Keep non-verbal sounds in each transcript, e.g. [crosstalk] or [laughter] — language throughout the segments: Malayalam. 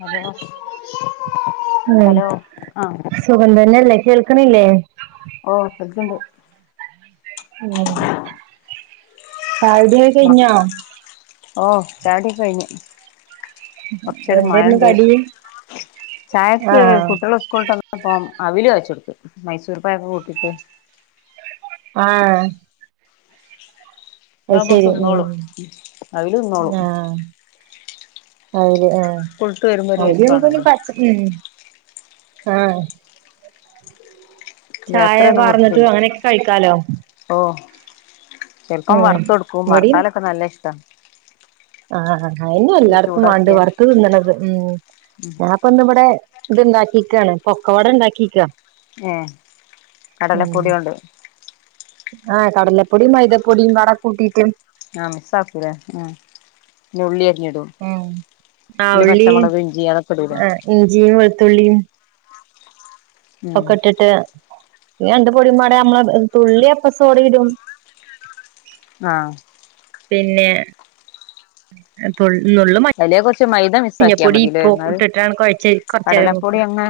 ഹലോ ഹലോ ആഹ് ആ സുഖ തന്നെല്ലേ കേൾക്കണില്ലേ ഓ സുഖണ്ട് ഉം ചായുടികെ കഴിഞ്ഞോ ചായുടിക്കഴിഞ്ഞ് കൊറചേരം മഴ എന്തായിരുന്നു ഇണ്ട് കടി ചായക്ക് ആഹ് കുട്ടികള സ്കൂളട്ടന്നപ്പം അവില് കാച്ചു കൊടുത്ത് മൈസൂർ പാക്ക്കൂട്ടിട്ട് ആ ഇതാമ്പോൾ തിന്നോളും ഉം അത് തിന്നോളും ആ [unintelligible] സ്കൂള്ട്ട് വരുമ്പോ ആഹ ഒരു വെശപ്പാണല്ലോ ബേക്കറി ഒന്നും പാർന്നിട്ട് കൊടുത്തില്ല അങ്ങനെയൊക്കെ കഴിക്കാലോ ഓ ചെലപ്പം ഉം വറുത്ത കൊടുക്കും വറുത്താലൊക്കെ നല്ല ഇഷ്ടം ആ ആ ആ ആയിന് ഒന്ന് എല്ലാടത്തും വേണ്ട ചൂടാക്കിയാ വറുത്ത തിന്നണത്. ഞാൻ ഇപ്പൊ ഇന്ന് ഇവിടെ ഇത് ഇണ്ടാക്കിക്കയാണ് പൊക്കവട ഇണ്ടാക്കിക്ക ഏ കടലപ്പൊടിയ കൊണ്ട് ആഹ കടലപ്പൊടി മൈതപ്പൊടിയും വട കൂട്ടീട്ടും ആഹ മിസ് ആക്കില്ലെ ആഹ ഉള്ളിയറിഞ്ഞോ ഉം ആ ഉള്ളിയും ഇഞ്ചി അതൊക്കെ ഇടൂലേ ഇഞ്ചിയും വെളുത്തുള്ളിയും. ഉം ഒക്കെയിട്ടിട്ട് - പിന്ന എണ്ട് പൊടിമ്പട [inaudible] നമ്മള് തുള്ളി എപ്പ സോടിയിടും ആഹ് പിന്നെ- [unintelligible] നുള്ള് മ - അതിലേ കുറച്ച് മൈദ മിസ്സാക്കിയാ മഞ്ഞപ്പൊടി മതില്ലേ ഉപ്പും എന്നാല് ഇട്ടിട്ടാണ് കുഴച്ച് കുറച്ച നേരം കടലപ്പൊടി വെക്കും അങ്ങ്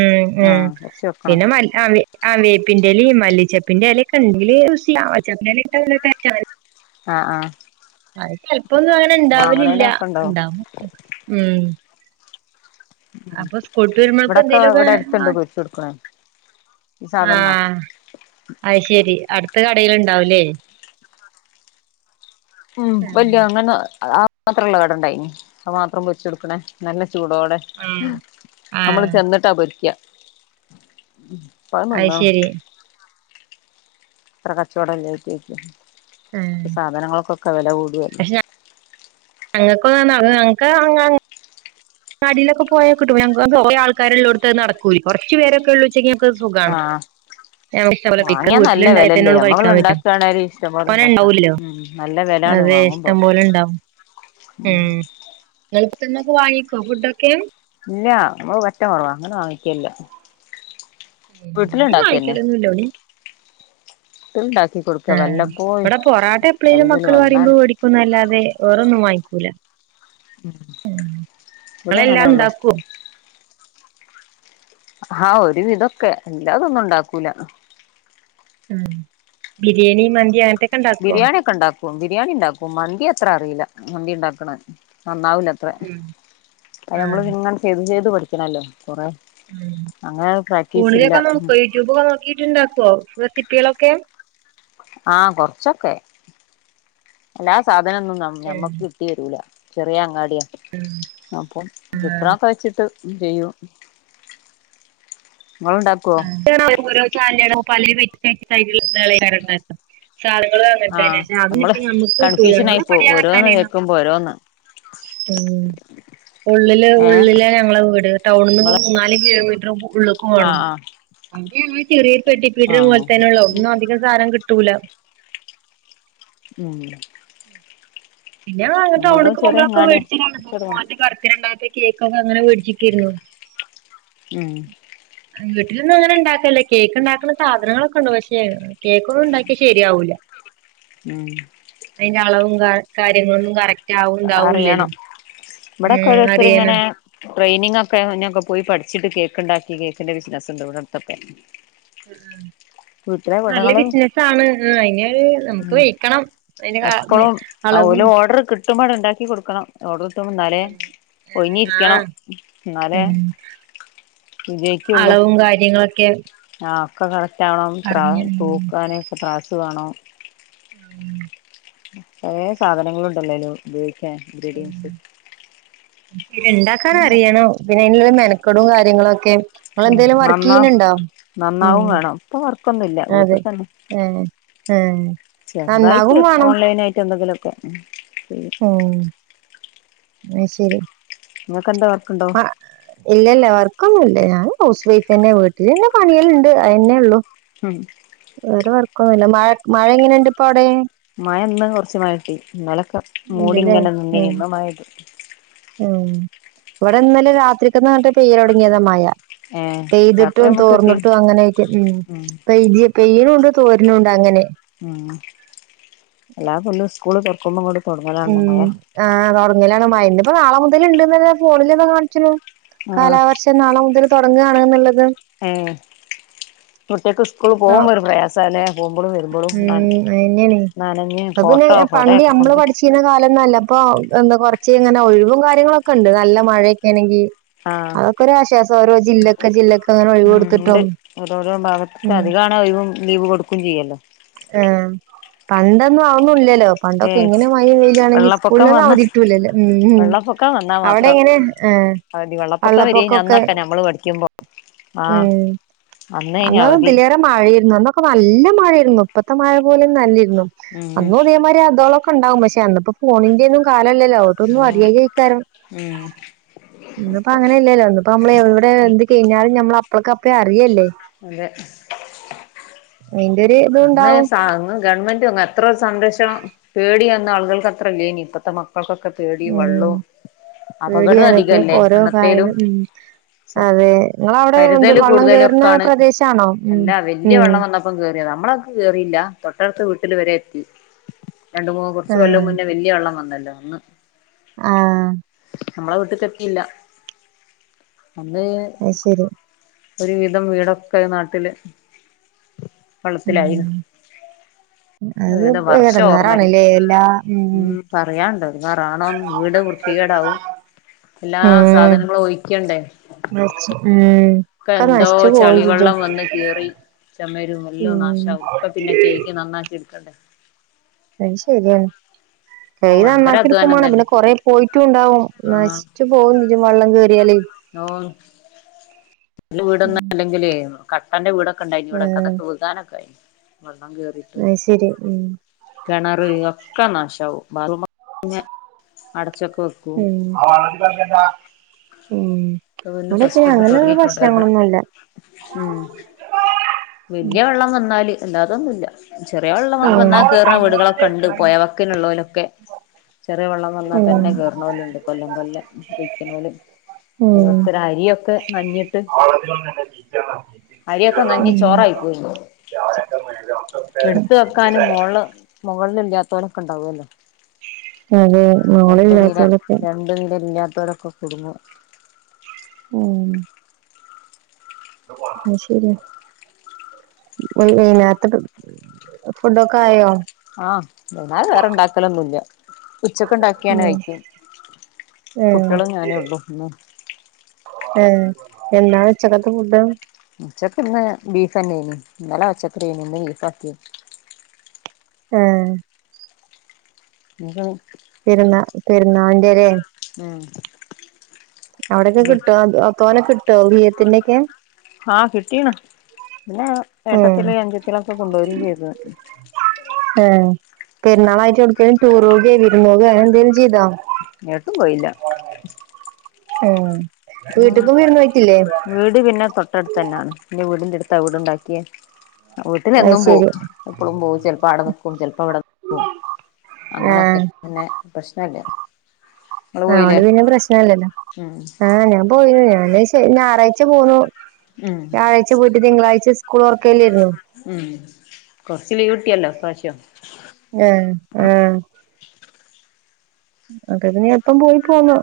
ഉം ഉം ആഹ് കുറച്ച് വെക്കണം പിന്നെ മ- ആ വേപ്പിന്റെ ഇലയും മല്ലിച്ചപ്പിന്റെറെ ഇലൊക്കെ ഉണ്ടെങ്കില് [unintelligible] ആഹ ആഹ [inaudible] ഇപ്പൊന്നും അങ്ങനെ ഇണ്ടാവലില്ല ഉണ്ടാവും ഉം അപ്പം കൂട്ടരുമൾക്ക് ഇവിടൊക്കെ എന്തേലുംക്കെ ഇവിടെ അടുത്തുണ്ട് ആഹ പൊരിച്ച് കൊടുക്കണേ ഈ ആ സാധനം മാത്രം അത്ശരി അടുത്ത കടേൽ ഇണ്ടാവുലേ ഉ വല്യ ആഹ് അങ്ങനെ- മാത്രം ഉള്ള കട ഉണ്ട് മാത്രം പൊരിച്ചു കൊടുക്കണേ നല്ല- ചൂടോടെ നമ്മള് ആഹ് ചെന്നിട്ടാ പൊരിക്കുക ഉം [inaudible] അത്ശെരി അത്ര കച്ചവെടം ഇല്ലായിരിക്കും ആഹ് സാധനങ്ങൾക്കൊക്കെ വില കൂ പക്ഷെ [unintelligible] ഞങ്ങൾക്ക് അങ്ങനെ - കടീലൊക്കെ പോയാൽ കിട്ടും കുറെ ആൾക്കാര്ള്ളോട്ത്തേ നടക്കു കുറച്ച് പേരൊക്കെ ഉള്ളൂ ഉച്ചക്ക് - ആഹ് കഴിക്കാം വാങ്ങിയ നല്ല വീട്ടിലുണ്ടായതന്നെ വിലല്ലേ ഉള്ളൂ നമ്മള് കഴിക്കാൻ പറ്റും ഇണ്ടാക്കാണേൽ ഇഷ്ടംപോലെ തോനെ ഉണ്ടാക്കാ ഉണ്ടാവൂലല്ലോ നല്ല വിലാണ് അതെ വാങ്ങുമ്പോ ഇഷ്ടം [inaudible] പോലെ ഉണ്ടാവും നിങ്ങളിപ്പത്തന്നൊക്കെ വാങ്ങിക്കോ ഫുഡൊക്കെ ഇല്ല നമ്മ പറ്റെ കുറവാ അങ്ങനെ വാങ്ങിക്കയില്ല ഉം വടിം വായിക്കലൊന്നുല്ലടിം [inaudible] ആ വല്ലപ്പോഴും ഇവിടെ പൊറാട്ട എപ്പളേലും ആരെങ്കിലും മക്കള് വന്നാൽ പറയുമ്പോ വേടിക്കുംന്നല്ലാതെ അതൊന്നും വാങ്ങിക്കൂല ഇവിടെ ങ്ങളെല്ലാം അങ്ങനെയുള്ളൂ ഉണ്ടാക്കുമോ ഹാ ഒരു വിതൊക്കെ ഇല്ലാതൊന്നും ഉണ്ടാക്കൂല ഉം ബിരിയാണി മന്തി അങ്ങനത്തെ ബിരിയാണി ഒക്കെ ഉണ്ടാക്കും ബിരിയാണി ഉണ്ടാക്കും മന്തിക്കെ അത്ര അറിയില്ല മന്തി ഉണ്ടാക്കണെ നന്നാവില്ലത്ര ഉം അ ആഹ് നമ്മള് ഇങ്ങനെ ചെയ്ത് ചെയ്ത് പഠിക്ക ക്ക്ണല്ലെ ഉം ഇല്ല ഫോണിലൊക്കെ നോക്കോ യൂട്യൂബൊക്കെ നോക്കിട്ടുണ്ട ക്കോ റെസിപ്പികളൊക്കെ ആഹ് കൊർച്ചൊക്കെ എല്ലാ സാധ നൊന്നും ഉം ഞമ്മക്ക് കിട്ടി വരൂല ചെറിയ അങ്ങാടി അപ്പം കിട്ടണൊക്കെ വെച്ചിട്ട് ചെയ്യും നിങ്ങളുണ്ടാക്കുവോ [unintelligible] ങ്ങ ഓരോ ചാനൽ ഇടാം പലെ [unintelligible] സാധനങ്ങളും ആ അങ്ങനത്തെന്നെ അത് നമ്മള് ഇപ്പ ഞമ്മക്ക് കിട്ടൂല കൺഫ്യൂഷൻ ആയി പോവും ഞങ്ങളുടെപടി ഓരോന്ന് അങ്ങത്താനെയാണ് കേക്കുമ്പോ ഓരോന്ന് ഉ ഉള്ളില് ഏഹ് ഉള്ളിലെ ഞങ്ങൾടെവീട് ടൗണീന്ന് ഇങ്ങ് നിങ്ങളെ മൂന്നാല് കിലോമീറ്ററ് ഉ ഉള്ളേക്ക് ആഹ് പോണം ആഹ് [unintelligible] ചെറിയരു പെട്ടിപ്പീടിക ആഹ് പോലത്തെന്നൊള്ള ടൊന്നുംഅധികം സാനം കിട്ടൊ ട്ടൂല [unintelligible] പിന്നെ അങ്ങട്ട് നമ്മൾതും അവിടേക്ക് ചെറിയ പോവുമ്പോ ഒക്കെ അങ്ങാടിയാ മേടിച്ചിന് കൊറച്ചടങ്ങണം [unintelligible] കേക്കൊക്കെ അങ്ങനെ മേടിച്ചേക്ക് രുന്നു ഉം വീട്ടിലൊന്നും അങ്ങനെ ഇണ്ടാക്കല് ല്ല്യ കേക്ക് ഇണ്ടാക്കണ സാധനങ്ങളൊക്കെ ഉണ്ട്. പക്ഷേ കേക്കൊന്നും ഉണ്ടാക്കിയാ ശരിയാവൂല്ല ഉം അയിന്റെ അളവും [unintelligible] കാര്യങ്ങളൊന്നും കറക് അറിയണം. ഇവിടൊക്കെ ഉം ഓരോരുത്തര് അറിയണം ഇങ്ങനെ ട്രെയിനിങ്ങ് ഒക്കെ അയിനൊക്കെ പോയി പഠിച്ചിട്ട് കേക്ക് ഉണ്ടാക്കി കേക്കിന്റെ ബിസിനസ് ഉണ്ട് ഇവിടടുത്തൊക്കെ നല്ല ബിസിനസ്സ് ആണ്. ആ അതിന് നമുക്ക് ഉം വെയിക്കണം അതിന്റെ ആ അളവും ട്ടും പണം ഉണ്ടാക്കി കൊടുക്കണം. ഓർഡർ കിട്ടുമ്പോ എന്നാലേ ഉം അതെ ആ ഒഴിഞ്ഞിരിക്കണം എന്നാലേ ഉം വിജയിക്കുള്ളൂ അളവും കാര്യങ്ങളൊക്കെ [unintelligible] കണം ത്രാ അറിഞ്ഞ് തൂക്കാണെ ത്രാസ് വേണോ ഉം പഴേ സാധനങ്ങളുണ്ടല്ലേലു ഉപയോഗിക്ക ക്കാൻഇൻഗ്രീഡിയൻസ് ഇണ്ടാക്കാനറിയണം പിന്നെ അയിനുള്ളത് മെ വെക്കടും കാര്യങ്ങളും ഒക്കെ ഉം നന്നാ ഉം നന്നാവും വേണം ഇപ്പ വർക്കൊന്നുംല്ല വീട്ടി തന്നെ ഏ ചെറുതായിട്ട് ഓൺലൈൻ ആയിട്ട് എന്തെങ്കിലും കെ ഉം അയ്ശരി നിങ്ങക്കെന്താ ആ ഇല്ലല്ല വർക്കൊന്നുമില്ല ല്ല ഞാൻ ഹൗസ് വൈഫ്ന്നെ വീട്ടിൽന്നെ പണികളുണ്ട് അത് തന്നെ ഉള്ളു ഉം വേറെ വർക്കൊന്നുമില്ല മഴ മഴ എങ്ങനെയുണ്ട് ഇപ്പൊ അവിടെ മഴ ഇന്ന് കൊറച്ച് മഴ കിട്ടി ഇന്നലൊക്കെ ഇണ്ട്ല്ലേ മൂടിങ്ങനെന്ന നിന്നിനി ഉം ഇന്ന് മഴ കിട്ടി ഉം ഇവിടെ ഇന്നല രാത്രിക്കന്ന് പറഞ്ഞിട്ട് പെയുൽ തുങ്ങിയതാ മഴ ഏഹ് രാത്രി പെയ്തിട്ടും നമ്മക്ക് കിട്ടി തോർന്നിട്ടും അങ്ങനെയൊക്കെ ഉം പെയ് പെയ്യണുമുണ്ട് തോരണുണ്ട് അങ്ങനെ ഉം എല്ലാ കൊല്ലോം സ്കൂള് തൊറ ക്കുമ്പോ അങ്ങട്ട് ഉം ആഹ് തുടങ്ങലാണ് മഴ ഇന്നിപ്പ നാളെ മുതലിണ്ട് എന്നല്ലാം ഫോണിൽ ഇപ്പോ കാണിച്ചല്ലോ കാലാവർഷം നാളെ മുതൽ തുടങ്ങാണ് എന്നുള്ളത് ഉം കുട്ടികക്ക് സ്കൂൾ ആഹ് പോകുമ്പോ ഒരു പ്രയാസാല്ലേ പോകുമ്പോളും വരുമ്പോളും ഉം അതന്നയാണേ നനഞ്ഞ് അപ്പൊ പിന്നെ കോട്ടോ പണ്ട് കൊടയൊക്കെ നമ്മള് കൊണ്ട് പഠിച്ചിരുന്ന കാലം നല്ല ഇപ്പൊ എന്താ കുറച്ച് ഇങ്ങനെ ഒഴിവും കാര്യങ്ങളൊക്കെ ഉണ്ട് നല്ല മഴയൊക്കൊണെങ്കി ആഹ് ജില്ലക്ക് അങ്ങനെ ഒഴിവ് ഉം കൊടുത്തിട്ടും ഉണ്ട് ഒരോരോ ഭാഗത്ത് ഉം അധികമാണ് ഒഴു ലീവ് കൊടുക്കും ചെയ്യല്ലോ ആ പണ്ടൊന്നും അതൊന്നുല്ലല്ലോ ഏ പണ്ടൊക്കെ ഇങ്ങനെ മഴയും വെയിലയാണെങ്കിൽ വെള്ളപ്പൊക്കം സ്കൂളിലൊന്നും വന്ന അവധികിട്ടൂല്ലല്ലോ ഉം ഉം വെള്ളപ്പൊക്കം വന്നാ അവിടെ മാത്രം എങ്ങനെ ആ അവധി വെള്ളപ്പൊക്കം വരേനി ഒക്കെ അന്നൊക്കെ നമ്മള് പഠിക്കുമ്പോ ആഹ് ഉം അന്നേനി അന്നും അവധി ഇതിലേറെ മഴയായിരുന്നു അന്നൊക്കെ നല്ല മഴയായിരുന്നു ഇപ്പത്തെ മഴ പോലൊന്നുമല്ല അന്നോ ഉം അന്നും ഇതേ മാതിരി അതോ ണ്ടാവും പക്ഷെപ്പോ ഫോണിന്റെ ല്ലോ ട്ടൊന്നും ഉം അറിയാ കഴിക്കാരം ഇന്നിപ്പോ അങ്ങനെ അല്ലല്ലോ ഇന്നിപ്പോ നമ്മ എവിടെ എന്ത് കഴിഞ്ഞാലും ഞമ്മൾ അപ്പ [unintelligible] അറിയല്ലേ അതെ അയിന്റെ ഒരു അന്ന് ഇതുണ്ടാവും അന്ന് ഗവൺമെന്റ് അ എത്ര സംരഷണം പേടി വന്ന ആൾ ആളുകൾക്ക് അത്ര ഇല്ലായിനി ഇപ്പഴത്ത മക്കൾക്ക് ഉം അപകടവും പേടിയാണ് ഇ പി അധികല്ലേ ഓരോ അന്നത്തേലും കായലും ഉം അതെ നിങ്ങളവിടെ എന്ത് കരുതല് വെള്ളം കൂടുതലും കയറുന്ന ഒക്കാണ് പ്രദേശാണോ ഉം ഉം നമ്മളക്കെ കേറിയില്ല തൊട്ടടുത്ത വീട്ടിൽ വരെ എത്തി രണ്ട് മൂ കൊറച്ച് കൊല്ലം മുന്നേ വല്യ വെള്ളം വന്ന ല്ല അന്ന് ആ നമ്മള വീട്ടി ചക്ക ഇല്ല അതേ അത് ശരി ഒരു വിധം വീടൊക്കായി നാട്ടില് വെള്ളത്തിലായിരുന്ന് ഉം അത് ഏതാ വർഷ ഓർമ്മ എടങ്ങേറാണല്ലേ എല്ലാ ഉം പറയാന്ണ്ട് എറാനും വീട് വൃത്തികേടാവും എല്ലാ ഉം സാധനങ്ങളും ഒഴിക്കണ്ടേ ഒക്കെ ഒക്കെ എന്തോ നശിച്ചു പോയില്ലേ ചളിവെള്ളം വന്ന് കേറി ചുമരും എല്ലാം നാശാവും ഇപ്പ പിന്നെ കേക്ക് നന്നാക്കി എടുക്കണ് അത് ശരിയാണ് കൈ ഓ ഭയങ്കര അധ്വാനം നന്നാക്കിട്ക്കുമ്മാണം തന്നെ പിന്നെ കൊറേ പോയിട്ടുണ്ടാവും ആഹ് നശിച്ച് പോകും ചെജ്ജു വള്ളം കേ ടിയാല് ഓ ല് ഉം വീടൊന്നും അല്ലെങ്കിലേ കട്ടന്റെ വീട ണ്ടായിനിവടെക്കകെ ആഹ് വികാനൊക്കായി അത് ശരി ഉം കെണറ് ഒക്കെ നാശാവും [unintelligible] അടച്ചൊ ഊം ക്കെ പിന്നെ ഫസ്റ്റ് തൊട്ട് തൊടങ്ങിക്കോട്ടേന്ന് പ്രശ്നങ്ങളൊന്നുല്ല ഉം വെല്ല്യ വെള്ളം വന്നാല് അല്ലാതൊന്നുല്ല ചെറിയ വെള്ളം വ ഉം വന്നാൽ കേറണ വീടുകളൊക്കെ ഉണ്ട് പൊയ വക്കിലുള്ളോലൊക്കെ ചെറിയ വെള്ളം വന്നാ ഉം തന്നെ കേറ്ണോല്ണ്ട് കൊല്ലം കൊല്ലം വെയിക്കണോല് ഉം ഓരോര്ത്തരെ അരിയൊക്കെ നനഞ്ഞിട്ട് അരിയൊക്കെ നഞ്ഞി ഊം ഉം ക്കാനും മോള് മോ ല്ലാത്തോലെക്കെണ്ടാവല്ലോ അതെ മോളില്ലാത്തോലൊക്കെ പെരക്കക്കുടുങ്ങു അ ശര്യാ വെയ് വെയ്നാര്ത്തെ ഫുഡൊക്കെ ആയോ ആഹ് എന്നാലും വേറെണ്ടാക്കലൊന്നുല്ല്യ ഉച്ചക്കുണ്ടാക്കിയാണ് ഉം കഴിക്കും കുട്ടികളും ഞാനേ ഉള്ളൂ ഇന്ന് ഏ എന്താണ് ഉച്ചക്കത്തെ ഫുഡ് ഉച്ചക്കിന്ന് ബീഫന്നേയ്നി ഇന്നലെ പച്ചക്കറിയാന്നി ഇന്ന് ബീഫ് ആക്കി ആ [unintelligible] പെരുന്ന പെരുന്നാളിന്റെ ലേ ഉം അവിടൊക്കെ കിട്ടോ തോനെ കിട്ടോ ഒളിയത്തിന്റോകെ ആഹ് കിട്ടീണ് പിന്നെ ഏട്ടത്തിൾ അഞ്ചത്തിളൊക്കെ കൊണ്ടോരിം ചെയ്ത് പെർന്നാളായിട്ട് ഒട്ക്കേം ടൂറോവേ വിർന്നോവേ ന്തേലും ചെയ്തോ. ഏട്ടും പോയില്ല മ് ഹ് വീട് പിന്നെ തൊട്ടടുത്തെന്നേണ് ന്റെ വീടിന്റട് എവിടെ ഉണ്ടാക്കിയെ അത് വീട്ടിലെന്നും പോവും ശരി എപ്പളും പോവും ചെൽപ്പോ ആടെ നിക്കും ചെൽപ്പോ വടെക്കും അങ്ങനൊക്കെ പിന്നെ പ്രശ്നല്ലേ അഓണ്ട് പിന്നെ പ്രശ്നല്ലല്ലോ ഉം ആ ഞാൻ പോയി ഞാന് ശ ഞായറാഴ്ച പോന്നു ഉം വ്യായാഴ്ച പോയിട്ട് തിങ്കളാഴ്ച സ് കുളൊ ഉം കൊർച്ച് ലീവ്ട്ട്യല്ലോ പ്രാശ്യം ആഹ് അതെ ഇതിനി എപ്പം പോയി പോന്നോ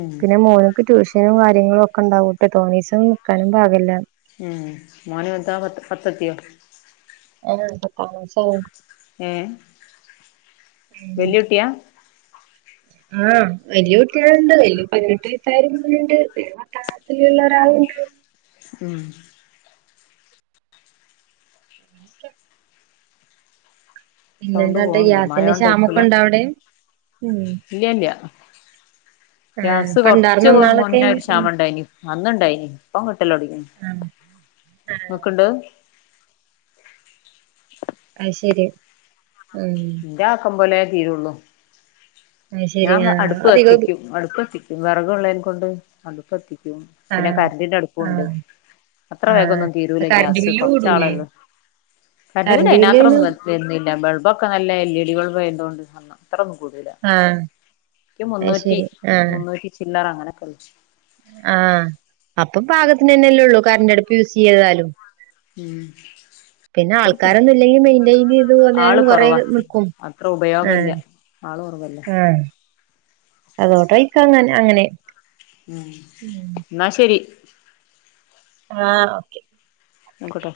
ഉം പിന്നെ മോൻക്ക് ട്യൂഷ കാര്യങ്ങളൊക്കെ ഉണ്ടാവോട്ട് തോനെ ദിവസം ഒന്നും ന്ക്കാനും പാടില്ല ഉം മോന് എന്താ പത്ത് പത്തെത്തിയോ [inaudible] ആ [unintelligible] ഏഹ് ഉം വല്യുട്ട്യാ ആഹ് വല്ല്യ കുട്ട്യാൾ ണ്ട് വല്യ പതിനെട്ട് വയസ്സായൊരു മോന്ണ്ട് പത്താം ക്ലാസിലുള്ള ഒരാളുണ്ട് ഉം പിന്നെ സൗണ്ട് ന്താത്ത പോവ്ണ്ട് ഗ്യാസിന്റെ ക്ഷാമൊക്കെ ണ്ടോ അവിടേം ഇല്ല്യ ല്ല ആഹ് ഗ്യാസ് ഇപ്പ കൊർച്ച് ഇണ്ടാർന്നോ ഇന്നാളൊക്കെ മുന്നെ ഒര് ഉം ക്ഷാമണ്ടായിനി അന്ന് ണ്ടായിനി പ്പം കിട്ടലൊട്ങ്ങീണ്. ആഹ് ആഹ് നോക്ക്ണ്ട് അഹ്ശരി ന്റാക്കം പോലെ തീരുള്ളൂ അയ്ശരി ഞാൻ ആഹ് അടുപ്പ് അധികം കത്തിക്കും അടുപ്പത്തിക്കും പിനെ വിറകുള്ളേയ്നെ കൊണ്ട് അടുപ്പത്തി ക്കും പിന്നെ ആഹ് കരണ്ടിന്റെ അടുപ്പുണ്ട് ആഹ് അത്ര ആഹ് വേഗവൊന്നും തീരൂല്ല കറണ്ട് ഗ്യാസ് ബില്ല് കൂടൂലേ കുറച്ചാളെള്ളൂ കർന്റ്‌ ബില്ല് കറണ്ട് അയ്നാത്രം ബില്ല്ന് ഒന്നു വ വര്ന്നില്ല ബൾബാെ ഒക്കെ നല്ല എല്ലീഡി ബൾബായതോണ്ട് അത്രൊന്നും കൂടെ ആഹ് ൻക്ക് അത് മുന്നൂറ്റി ശരി മുന്നൂറ്റി ചില്ലറ അങ്ങ നെക്കൊള്ളു ആ അപ്പം പാകത്തിന് തന്നെയല്ലെള്ളു കറന്റടുപ്പ് യൂസ് ചെയ്താലും ഉം പിന്നെ എടുക്കും ആൾക്കാരൊന്നും ഇല്ലെങ്കി മെയിന്റെയിൻ ചെയ്ത് പോന്നാലും ആള് കൊറെ കുറവാ നിക്കും അത്ര ആ ഉപയോഗല്ല ആള് കുറവല്ലേ ആ അതോട്ടെയ്ക്കങ്ങനെ അങ്ങനെ ഉം ന്നാ ശരി ആ ഓക്കെ വെക്കട്ടെ